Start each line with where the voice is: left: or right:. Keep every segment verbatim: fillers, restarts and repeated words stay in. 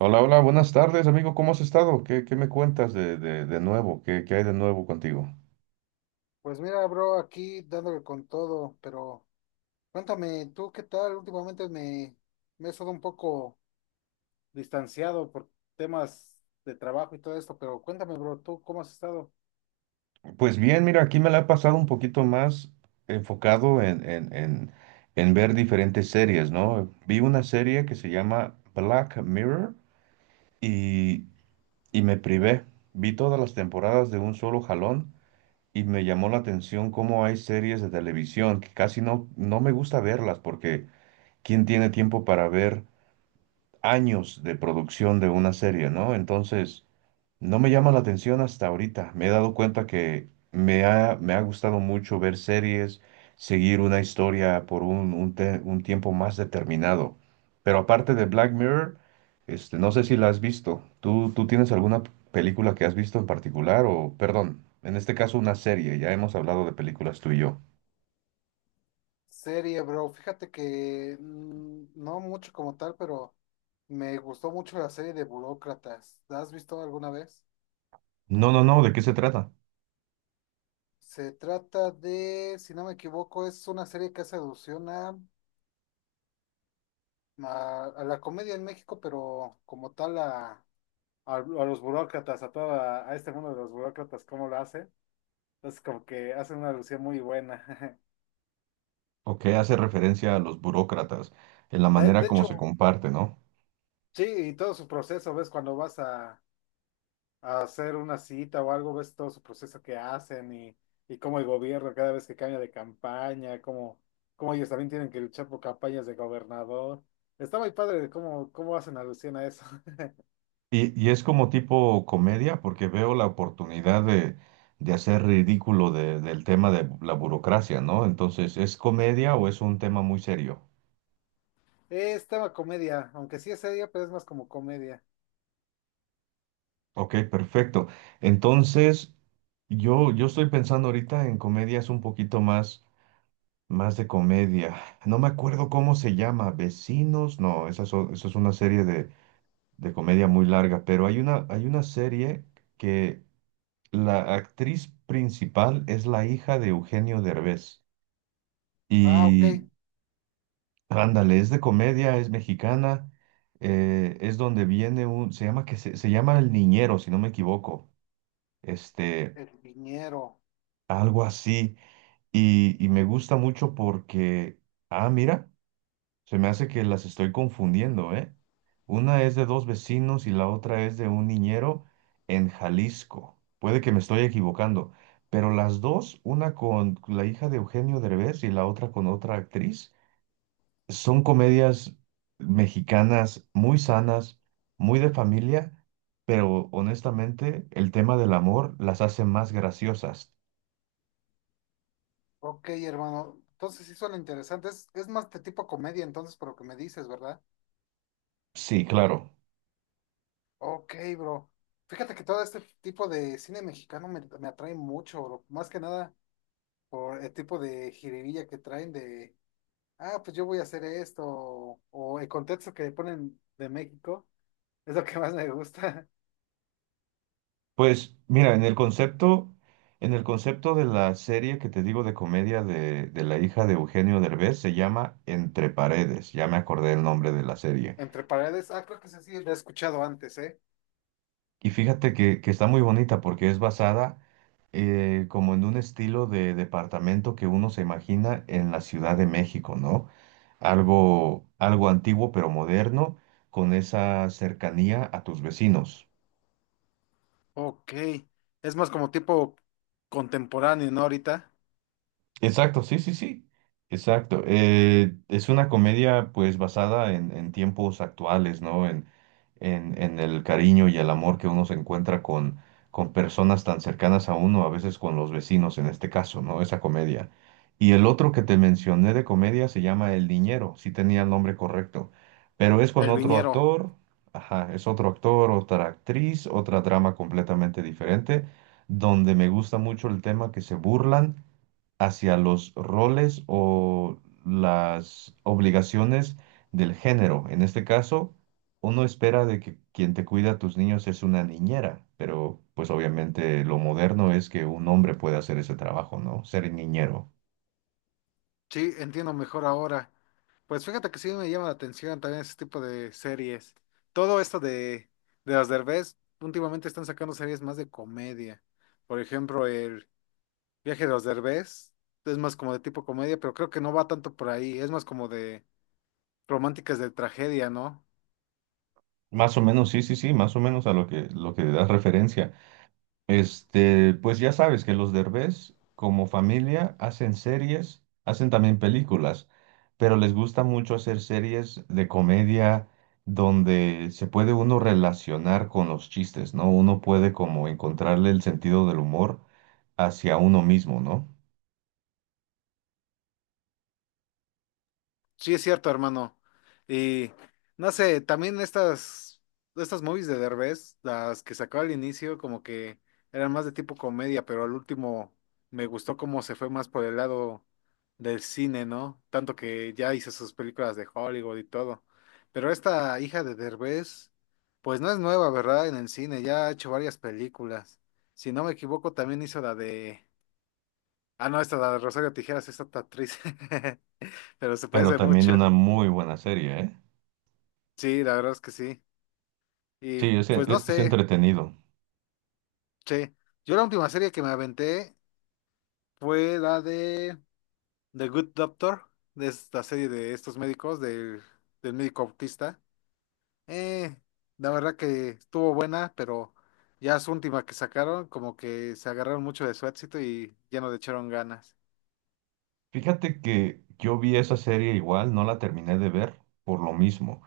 right: Hola, hola, buenas tardes, amigo. ¿Cómo has estado? ¿Qué, qué me cuentas de, de- de nuevo? ¿Qué, qué hay de nuevo contigo?
left: Pues mira, bro, aquí dándole con todo, pero cuéntame, ¿tú qué tal? Últimamente me, me he estado un poco distanciado por temas de trabajo y todo esto, pero cuéntame, bro, ¿tú cómo has estado?
right: Pues bien, mira, aquí me la he pasado un poquito más enfocado en, en, en, en ver diferentes series, ¿no? Vi una serie que se llama Black Mirror y, y me privé. Vi todas las temporadas de un solo jalón y me llamó la atención cómo hay series de televisión que casi no, no me gusta verlas porque ¿quién tiene tiempo para ver años de producción de una serie, ¿no? Entonces, no me llama la atención hasta ahorita. Me he dado cuenta que me ha, me ha gustado mucho ver series, seguir una historia por un, un te- un tiempo más determinado. Pero aparte de Black Mirror, este, no sé si la has visto. ¿Tú, tú tienes alguna película que has visto en particular o, perdón, en este caso una serie? Ya hemos hablado de películas tú y yo.
left: Serie, bro, fíjate que mm, no mucho como tal, pero me gustó mucho la serie de Burócratas. ¿La has visto alguna vez?
right: No, no, no, ¿de qué se trata?
left: Se trata de, si no me equivoco, es una serie que hace alusión a, a, a la comedia en México, pero como tal a a, a los burócratas, a toda, a este mundo de los burócratas, cómo lo hace. Entonces, como que hace una alusión muy buena.
right: ¿O qué hace referencia a los burócratas en la
left: De,
right: manera
left: de
right: como se
left: hecho,
right: comparte, ¿no?
left: sí, y todo su proceso, ves, cuando vas a, a hacer una cita o algo, ves todo su proceso que hacen y, y cómo el gobierno cada vez que cambia de campaña, cómo, cómo ellos también tienen que luchar por campañas de gobernador. Está muy padre de cómo, cómo hacen alusión a eso.
right: Y, y es como tipo comedia, porque veo la oportunidad de, de hacer ridículo de- del tema de la burocracia, ¿no? Entonces, ¿es comedia o es un tema muy serio?
left: Es tema comedia, aunque sí es seria, pero es más como comedia.
right: Ok, perfecto. Entonces, yo, yo estoy pensando ahorita en comedias un poquito más, más de comedia. No me acuerdo cómo se llama, Vecinos, no, esa es, o- esa es una serie de, de comedia muy larga, pero hay una, hay una serie que la actriz principal es la hija de Eugenio Derbez.
left: Ah, ok,
right: Y ándale, es de comedia, es mexicana, eh, es donde viene un, se llama que se, se llama El Niñero, si no me equivoco, este,
left: el viñero.
right: algo así. Y, y me gusta mucho porque, ah, mira, se me hace que las estoy confundiendo, ¿eh? Una es de dos vecinos y la otra es de un niñero en Jalisco. Puede que me estoy equivocando, pero las dos, una con la hija de Eugenio Derbez y la otra con otra actriz. Son comedias mexicanas muy sanas, muy de familia, pero honestamente el tema del amor las hace más graciosas.
left: Ok, hermano. Entonces sí suena interesante. Es, es más de tipo comedia, entonces, por lo que me dices, ¿verdad?
right: Sí, claro.
left: Ok, bro. Fíjate que todo este tipo de cine mexicano me, me atrae mucho, bro. Más que nada por el tipo de jiribilla que traen de, ah, pues yo voy a hacer esto, o, o el contexto que ponen de México, es lo que más me gusta.
right: Pues mira, en el concepto, en el concepto de la serie que te digo de comedia de, de la hija de Eugenio Derbez se llama Entre Paredes, ya me acordé el nombre de la serie.
left: Entre paredes, ah, creo que ese sí lo he escuchado antes, ¿eh?
right: Y fíjate que, que está muy bonita porque es basada eh, como en un estilo de departamento que uno se imagina en la Ciudad de México, ¿no? Algo, algo antiguo pero moderno, con esa cercanía a tus vecinos.
left: Ok, es más como tipo contemporáneo, ¿no? Ahorita,
right: Exacto, sí, sí, sí, exacto. Eh, es una comedia pues basada en, en tiempos actuales, ¿no? En, en, en el cariño y el amor que uno se encuentra con, con personas tan cercanas a uno, a veces con los vecinos en este caso, ¿no? Esa comedia. Y el otro que te mencioné de comedia se llama El Niñero, sí tenía el nombre correcto, pero es con
left: el
right: otro
left: viñero.
right: actor, ajá, es otro actor, otra actriz, otra trama completamente diferente, donde me gusta mucho el tema que se burlan hacia los roles o las obligaciones del género. En este caso, uno espera de que quien te cuida a tus niños es una niñera, pero pues obviamente lo moderno es que un hombre puede hacer ese trabajo, ¿no? Ser niñero.
left: Sí, entiendo mejor ahora. Pues fíjate que sí me llama la atención también ese tipo de series. Todo esto de, de los Derbez, últimamente están sacando series más de comedia. Por ejemplo, el viaje de los Derbez es más como de tipo comedia, pero creo que no va tanto por ahí. Es más como de románticas de tragedia, ¿no?
right: Más o menos, sí, sí, sí, más o menos a lo que, lo que das referencia. Este, pues ya sabes que los Derbez, como familia, hacen series, hacen también películas, pero les gusta mucho hacer series de comedia donde se puede uno relacionar con los chistes, ¿no? Uno puede como encontrarle el sentido del humor hacia uno mismo, ¿no?
left: Sí, es cierto, hermano. Y no sé, también estas, estas movies de Derbez, las que sacó al inicio, como que eran más de tipo comedia, pero al último me gustó cómo se fue más por el lado del cine, ¿no? Tanto que ya hizo sus películas de Hollywood y todo. Pero esta hija de Derbez, pues no es nueva, ¿verdad? En el cine, ya ha hecho varias películas. Si no me equivoco, también hizo la de... Ah, no, esta la de Rosario Tijeras, esta actriz, pero se
right: Pero
left: parece
right: también
left: mucho.
right: una muy buena serie, ¿eh?
left: Sí, la verdad es que sí. Y
right: Sí, es,
left: pues no
right: e- es
left: sé,
right: entretenido.
left: che. Yo la última serie que me aventé fue la de The Good Doctor, de esta serie de estos médicos, del, del médico autista. Eh, la verdad que estuvo buena, pero ya su última que sacaron, como que se agarraron mucho de su éxito y ya no le echaron ganas.
right: Fíjate que yo vi esa serie igual, no la terminé de ver por lo mismo.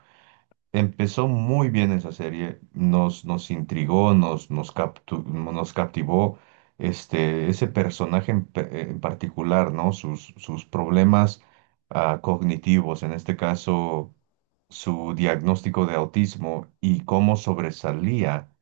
right: Empezó muy bien esa serie, nos, nos intrigó, nos, nos, captu- nos captivó este, ese personaje en, pe- eh, en particular, ¿no? Sus, sus problemas ah, cognitivos, en este caso su diagnóstico de autismo y cómo sobresalía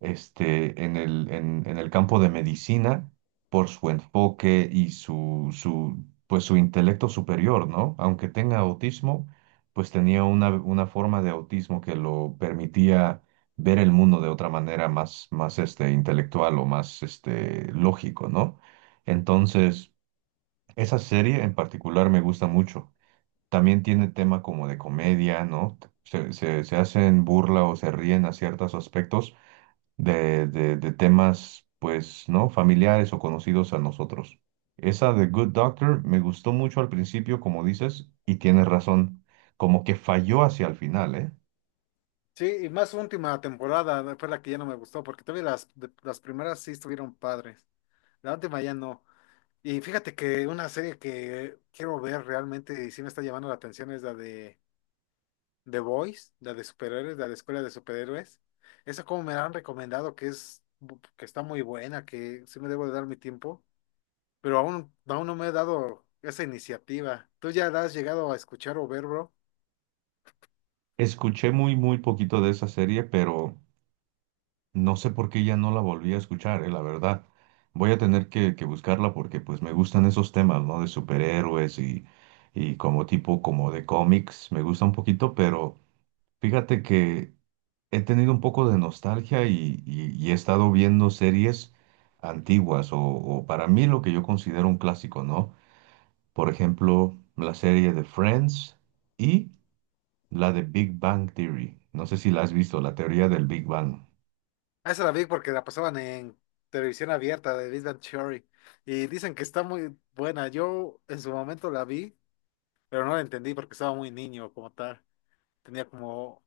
right: este, en el, en, en el campo de medicina por su enfoque y su, su, pues, su intelecto superior, ¿no? Aunque tenga autismo pues tenía una, una forma de autismo que lo permitía ver el mundo de otra manera más, más este, intelectual o más este, lógico, ¿no? Entonces, esa serie en particular me gusta mucho. También tiene tema como de comedia, ¿no? Se, se, se hacen burla o se ríen a ciertos aspectos, de, de- de temas, pues, ¿no? Familiares o conocidos a nosotros. Esa de Good Doctor me gustó mucho al principio, como dices, y tienes razón, como que falló hacia el final, ¿eh?
left: Sí, y más su última temporada fue la que ya no me gustó, porque todavía las, de- las primeras sí estuvieron padres. La última ya no. Y fíjate que una serie que quiero ver realmente y sí me está llamando la atención es la de The Boys, la de superhéroes, la de Escuela de Superhéroes. Esa como me la han recomendado que es bu- que está muy buena, que sí me debo de dar mi tiempo, pero aún, aún no me he dado esa iniciativa. ¿Tú ya la has llegado a escuchar o ver, bro?
right: Escuché muy, muy poquito de esa serie, pero no sé por qué ya no la volví a escuchar, ¿eh? La verdad. Voy a tener que, que buscarla porque pues me gustan esos temas, ¿no? De superhéroes y, y como tipo como de cómics, me gusta un poquito, pero fíjate que he tenido un poco de nostalgia y, y- y he estado viendo series antiguas o, o para mí lo que yo considero un clásico, ¿no? Por ejemplo, la serie de Friends y la de Big Bang Theory. No sé si la has visto, la teoría del Big Bang.
left: Ah, esa la vi porque la pasaban en televisión abierta de Big Bang Theory y dicen que está muy buena. Yo en su momento la vi, pero no la entendí porque estaba muy niño como tal. Tenía como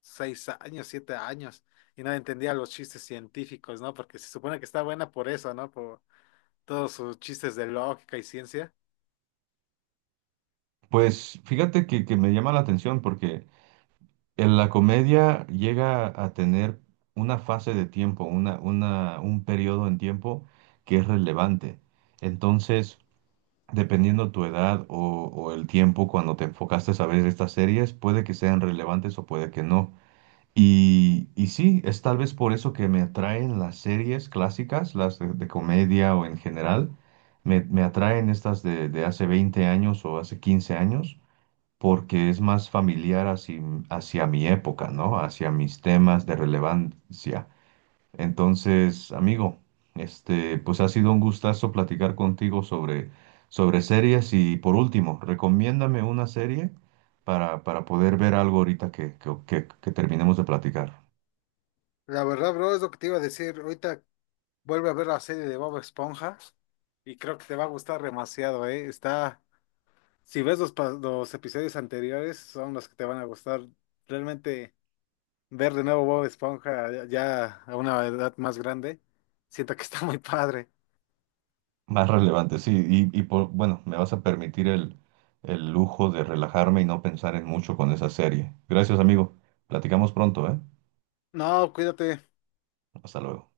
left: seis años, siete años, y no entendía los chistes científicos, ¿no? Porque se supone que está buena por eso, ¿no? Por todos sus chistes de lógica y ciencia.
right: Pues fíjate que, que me llama la atención porque en la comedia llega a tener una fase de tiempo, una, una, un periodo en tiempo que es relevante. Entonces, dependiendo tu edad o, o el tiempo cuando te enfocaste a ver estas series, puede que sean relevantes o puede que no. Y, y sí, es tal vez por eso que me atraen las series clásicas, las de, de comedia o en general. Me, me atraen estas de, de hace veinte años o hace quince años, porque es más familiar hacia, hacia mi época, ¿no? Hacia mis temas de relevancia. Entonces, amigo, este, pues ha sido un gustazo platicar contigo sobre, sobre series y por último, recomiéndame una serie para, para poder ver algo ahorita que, que, que- que terminemos de platicar.
left: La verdad, bro, es lo que te iba a decir. Ahorita vuelve a ver la serie de Bob Esponja y creo que te va a gustar demasiado, ¿eh? Está, si ves los, pa- los episodios anteriores, son los que te van a gustar. Realmente ver de nuevo Bob Esponja ya ya a una edad más grande, siento que está muy padre.
right: Más relevante, sí, y, y por, bueno, me vas a permitir el, el lujo de relajarme y no pensar en mucho con esa serie. Gracias, amigo. Platicamos pronto, ¿eh?
left: No, cuídate.
right: Hasta luego.